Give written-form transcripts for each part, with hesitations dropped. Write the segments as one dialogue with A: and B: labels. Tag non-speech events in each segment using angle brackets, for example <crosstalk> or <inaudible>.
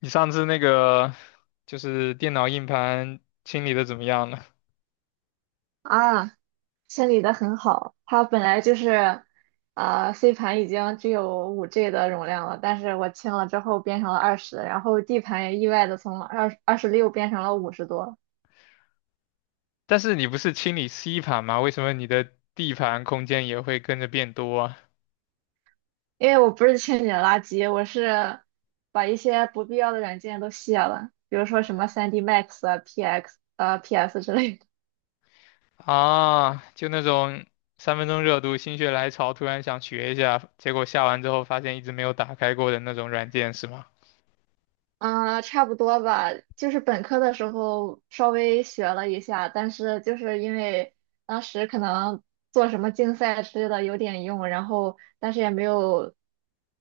A: 你上次那个就是电脑硬盘清理的怎么样了？
B: 啊，清理的很好。它本来就是，C 盘已经只有五 G 的容量了，但是我清了之后变成了二十，然后 D 盘也意外的从二十六变成了50多。
A: <laughs> 但是你不是清理 C 盘吗？为什么你的 D 盘空间也会跟着变多啊？
B: 因为我不是清理了垃圾，我是把一些不必要的软件都卸了，比如说什么 3D Max 啊、PS 之类的。
A: 啊，就那种三分钟热度、心血来潮，突然想学一下，结果下完之后发现一直没有打开过的那种软件是吗？
B: 嗯，差不多吧，就是本科的时候稍微学了一下，但是就是因为当时可能做什么竞赛之类的有点用，然后但是也没有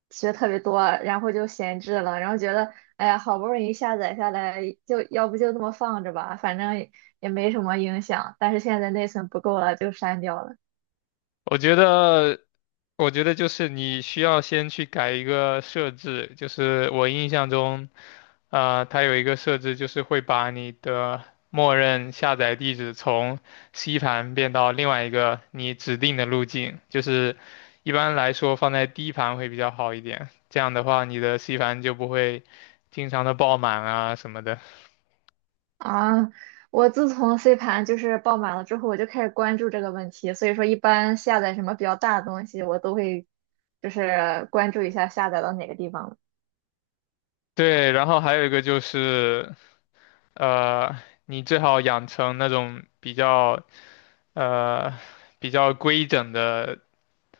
B: 学特别多，然后就闲置了，然后觉得哎呀，好不容易下载下来，就要不就这么放着吧，反正也没什么影响，但是现在内存不够了，就删掉了。
A: 我觉得，我觉得就是你需要先去改一个设置，就是我印象中，啊，它有一个设置就是会把你的默认下载地址从 C 盘变到另外一个你指定的路径，就是一般来说放在 D 盘会比较好一点，这样的话你的 C 盘就不会经常的爆满啊什么的。
B: 啊，我自从 C 盘就是爆满了之后，我就开始关注这个问题。所以说，一般下载什么比较大的东西，我都会就是关注一下下载到哪个地方了。
A: 对，然后还有一个就是，呃，你最好养成那种比较。呃比较规整的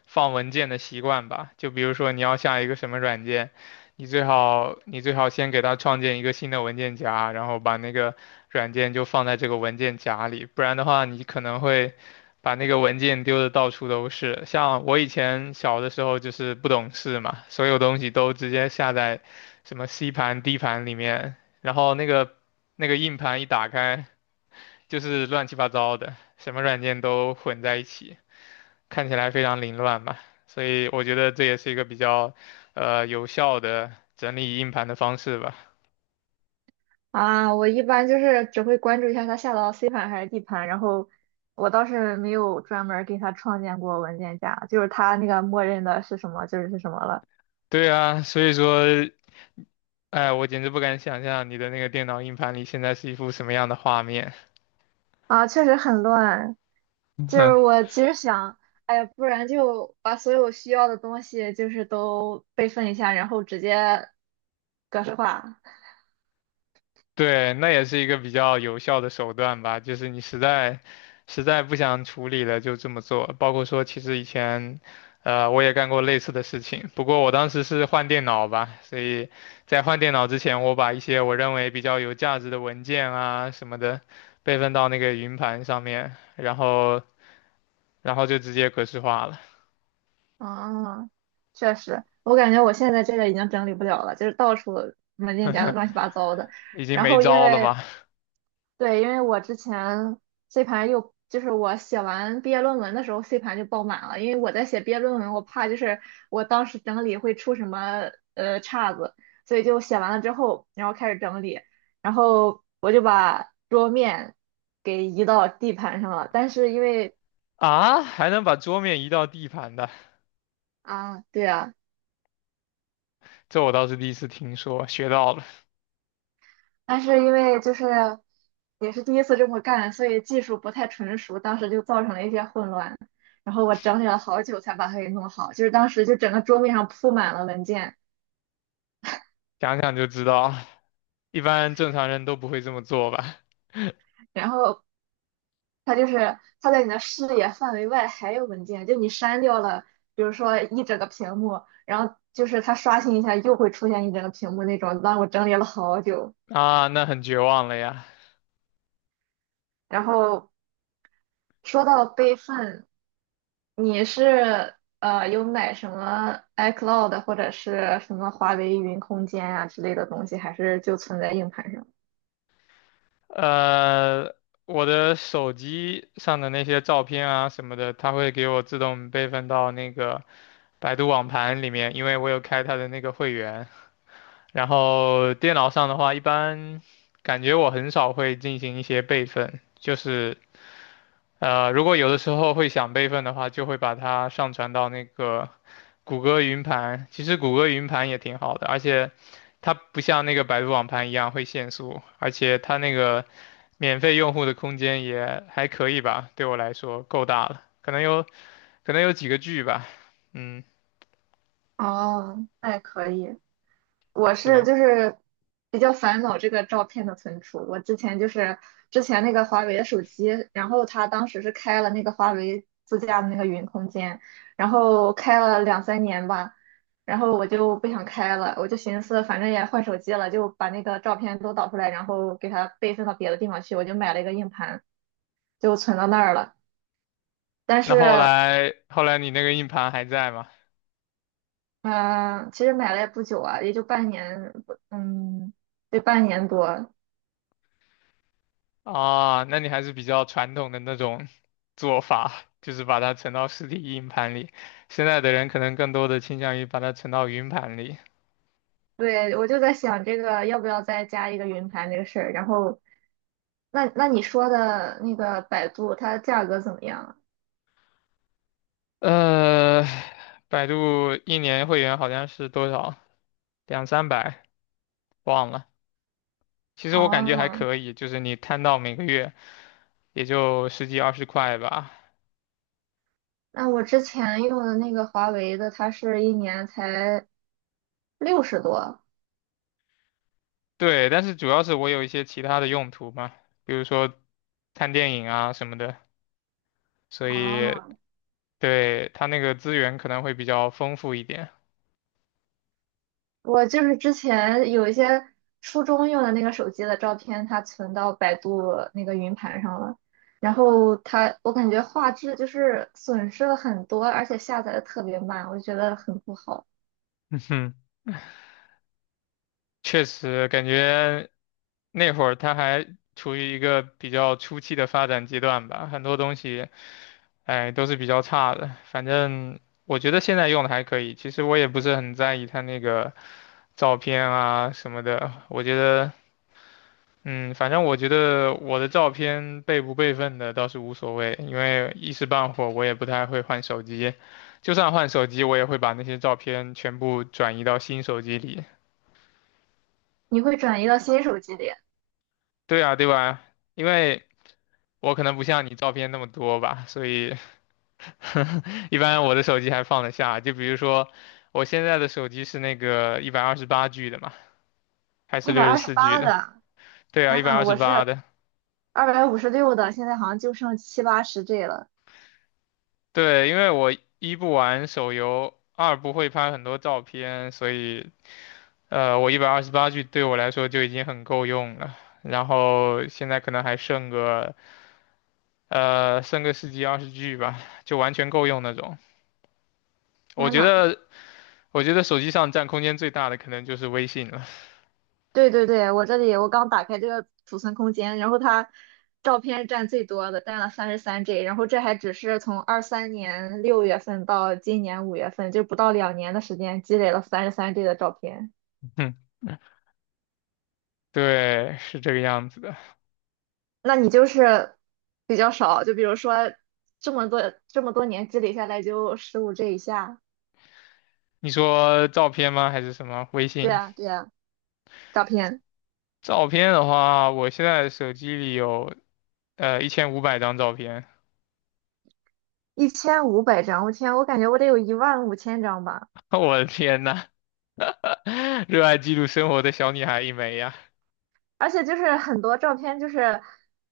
A: 放文件的习惯吧。就比如说你要下一个什么软件，你最好先给它创建一个新的文件夹，然后把那个软件就放在这个文件夹里，不然的话你可能会把那个文件丢的到处都是。像我以前小的时候就是不懂事嘛，所有东西都直接下在什么 C 盘、D 盘里面，然后那个硬盘一打开，就是乱七八糟的，什么软件都混在一起，看起来非常凌乱吧。所以我觉得这也是一个比较，有效的整理硬盘的方式吧。
B: 啊，我一般就是只会关注一下它下到 C 盘还是 D 盘，然后我倒是没有专门儿给它创建过文件夹，就是它那个默认的是什么就是是什么了。
A: 对啊，所以说，哎，我简直不敢想象你的那个电脑硬盘里现在是一幅什么样的画面。
B: 啊，确实很乱。就是我其实想，哎呀，不然就把所有需要的东西就是都备份一下，然后直接格式化。
A: 对，那也是一个比较有效的手段吧，就是你实在不想处理了，就这么做。包括说，其实以前，我也干过类似的事情，不过我当时是换电脑吧，所以在换电脑之前，我把一些我认为比较有价值的文件啊什么的备份到那个云盘上面，然后就直接格式化了，
B: 啊，确实，我感觉我现在这个已经整理不了了，就是到处文件夹都乱七八糟的。
A: 已经
B: 然
A: 没
B: 后因
A: 招了
B: 为
A: 嘛。
B: 对，因为我之前 C 盘又就是我写完毕业论文的时候，C 盘就爆满了，因为我在写毕业论文，我怕就是我当时整理会出什么岔子，所以就写完了之后，然后开始整理，然后我就把桌面给移到 D 盘上了，但是因为
A: 啊，还能把桌面移到地盘的，
B: 啊，对啊。
A: 这我倒是第一次听说，学到了，
B: 但是因为就是也是第一次这么干，所以技术不太纯熟，当时就造成了一些混乱。然后我整理了好久才把它给弄好，就是当时就整个桌面上铺满了文件，
A: 想想就知道。一般正常人都不会这么做吧？<laughs>
B: 然后它就是它在你的视野范围外还有文件，就你删掉了，比如说一整个屏幕，然后就是它刷新一下又会出现一整个屏幕那种，让我整理了好久。
A: 啊，那很绝望了呀。
B: 然后说到备份。你是有买什么 iCloud 或者是什么华为云空间啊之类的东西，还是就存在硬盘上？
A: 呃，我的手机上的那些照片啊什么的，它会给我自动备份到那个百度网盘里面，因为我有开它的那个会员。然后电脑上的话，一般感觉我很少会进行一些备份，就是如果有的时候会想备份的话，就会把它上传到那个谷歌云盘。其实谷歌云盘也挺好的，而且它不像那个百度网盘一样会限速，而且它那个免费用户的空间也还可以吧，对我来说够大了，可能有几个 G 吧。嗯，
B: 哦，那也可以。我是
A: 对。
B: 就是比较烦恼这个照片的存储。我之前就是之前那个华为的手机，然后它当时是开了那个华为自家的那个云空间，然后开了两三年吧，然后我就不想开了，我就寻思反正也换手机了，就把那个照片都导出来，然后给它备份到别的地方去。我就买了一个硬盘，就存到那儿了。但
A: 那
B: 是，
A: 后来你那个硬盘还在吗？
B: 嗯、其实买了也不久啊，也就半年，嗯，对，半年多。
A: 啊，那你还是比较传统的那种 <laughs> 做法，就是把它存到实体硬盘里。现在的人可能更多的倾向于把它存到云盘里。
B: 对，我就在想这个要不要再加一个云盘这个事儿。然后，那那你说的那个百度，它价格怎么样
A: 呃，百度一年会员好像是多少？两三百，忘了。其实
B: 啊？
A: 我感觉还
B: 哦，
A: 可以，就是你摊到每个月也就十几二十块吧。
B: 那我之前用的那个华为的，它是一年才60多。
A: 对，但是主要是我有一些其他的用途嘛，比如说看电影啊什么的，所以
B: 哦，
A: 对，它那个资源可能会比较丰富一点。
B: 我就是之前有一些初中用的那个手机的照片，它存到百度那个云盘上了。然后它，我感觉画质就是损失了很多，而且下载的特别慢，我就觉得很不好。
A: 嗯哼，确实感觉那会儿它还处于一个比较初期的发展阶段吧，很多东西，哎，都是比较差的。反正我觉得现在用的还可以，其实我也不是很在意它那个照片啊什么的，我觉得。嗯，反正我觉得我的照片备不备份的倒是无所谓，因为一时半会儿我也不太会换手机，就算换手机，我也会把那些照片全部转移到新手机里。
B: 你会转移到新手机里。
A: 对啊，对吧？因为我可能不像你照片那么多吧，所以 <laughs> 一般我的手机还放得下。就比如说我现在的手机是那个一百二十八 G 的嘛，还是
B: 一百
A: 六十
B: 二十
A: 四 G
B: 八
A: 的？
B: 的，
A: 对啊，
B: 天
A: 一百
B: 呐，
A: 二十
B: 我
A: 八
B: 是
A: 的。
B: 256的，现在好像就剩七八十G 了。
A: 对，因为我一不玩手游，二不会拍很多照片，所以我一百二十八 G 对我来说就已经很够用了。然后现在可能还剩个十几二十 G 吧，就完全够用那种。我
B: 天
A: 觉
B: 呐，
A: 得我觉得手机上占空间最大的可能就是微信了。
B: 对对对，我这里我刚打开这个储存空间，然后它照片占最多的，占了三十三 G，然后这还只是从23年6月份到今年5月份，就不到2年的时间积累了三十三 G 的照片。
A: <laughs> 嗯，对，是这个样子的。
B: 那你就是比较少，就比如说这么多年积累下来就15G 以下。
A: 你说照片吗？还是什么？微
B: 对
A: 信
B: 啊，对啊。照片，
A: 照片的话，我现在手机里有1500张照片。
B: 1500张，我天，我感觉我得有15000张吧。
A: <laughs> 我的天呐！热爱记录生活的小女孩一枚呀。
B: 而且就是很多照片，就是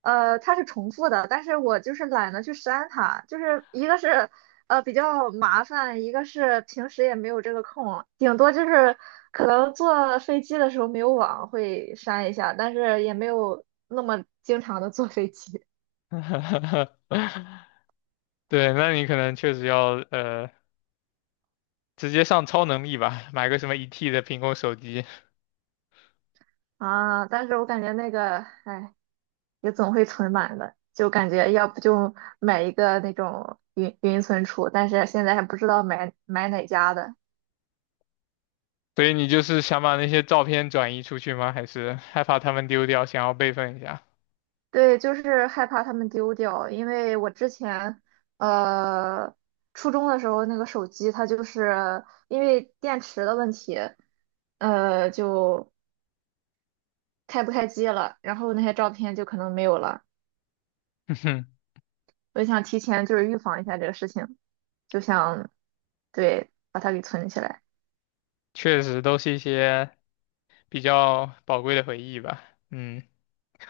B: 它是重复的，但是我就是懒得去删它，就是一个是比较麻烦，一个是平时也没有这个空，顶多就是可能坐飞机的时候没有网会删一下，但是也没有那么经常的坐飞机
A: <laughs> 对，那你可能确实要直接上超能力吧，买个什么1 T 的苹果手机。
B: <laughs> 啊。但是我感觉那个，哎。也总会存满的，就感觉要不就买一个那种云存储，但是现在还不知道买哪家的。
A: 所以你就是想把那些照片转移出去吗？还是害怕他们丢掉，想要备份一下？
B: 对，就是害怕他们丢掉，因为我之前呃初中的时候那个手机，它就是因为电池的问题，就开不开机了，然后那些照片就可能没有了。我就想提前就是预防一下这个事情，就想对把它给存起来。
A: <laughs> 确实都是一些比较宝贵的回忆吧。嗯，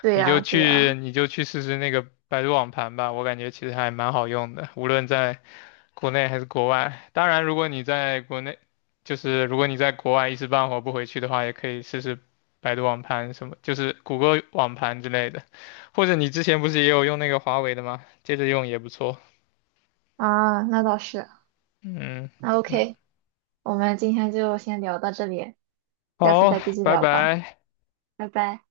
B: 对
A: 你就
B: 呀，对
A: 去
B: 呀，
A: 你就去试试那个百度网盘吧，我感觉其实还蛮好用的，无论在国内还是国外。当然，如果你在国内，就是如果你在国外一时半会儿不回去的话，也可以试试百度网盘什么，就是谷歌网盘之类的，或者你之前不是也有用那个华为的吗？接着用也不错。
B: 啊，那倒是。
A: 嗯
B: 那
A: 嗯，
B: OK，我们今天就先聊到这里，下次
A: 好，
B: 再继续
A: 拜
B: 聊吧，
A: 拜。
B: 拜拜。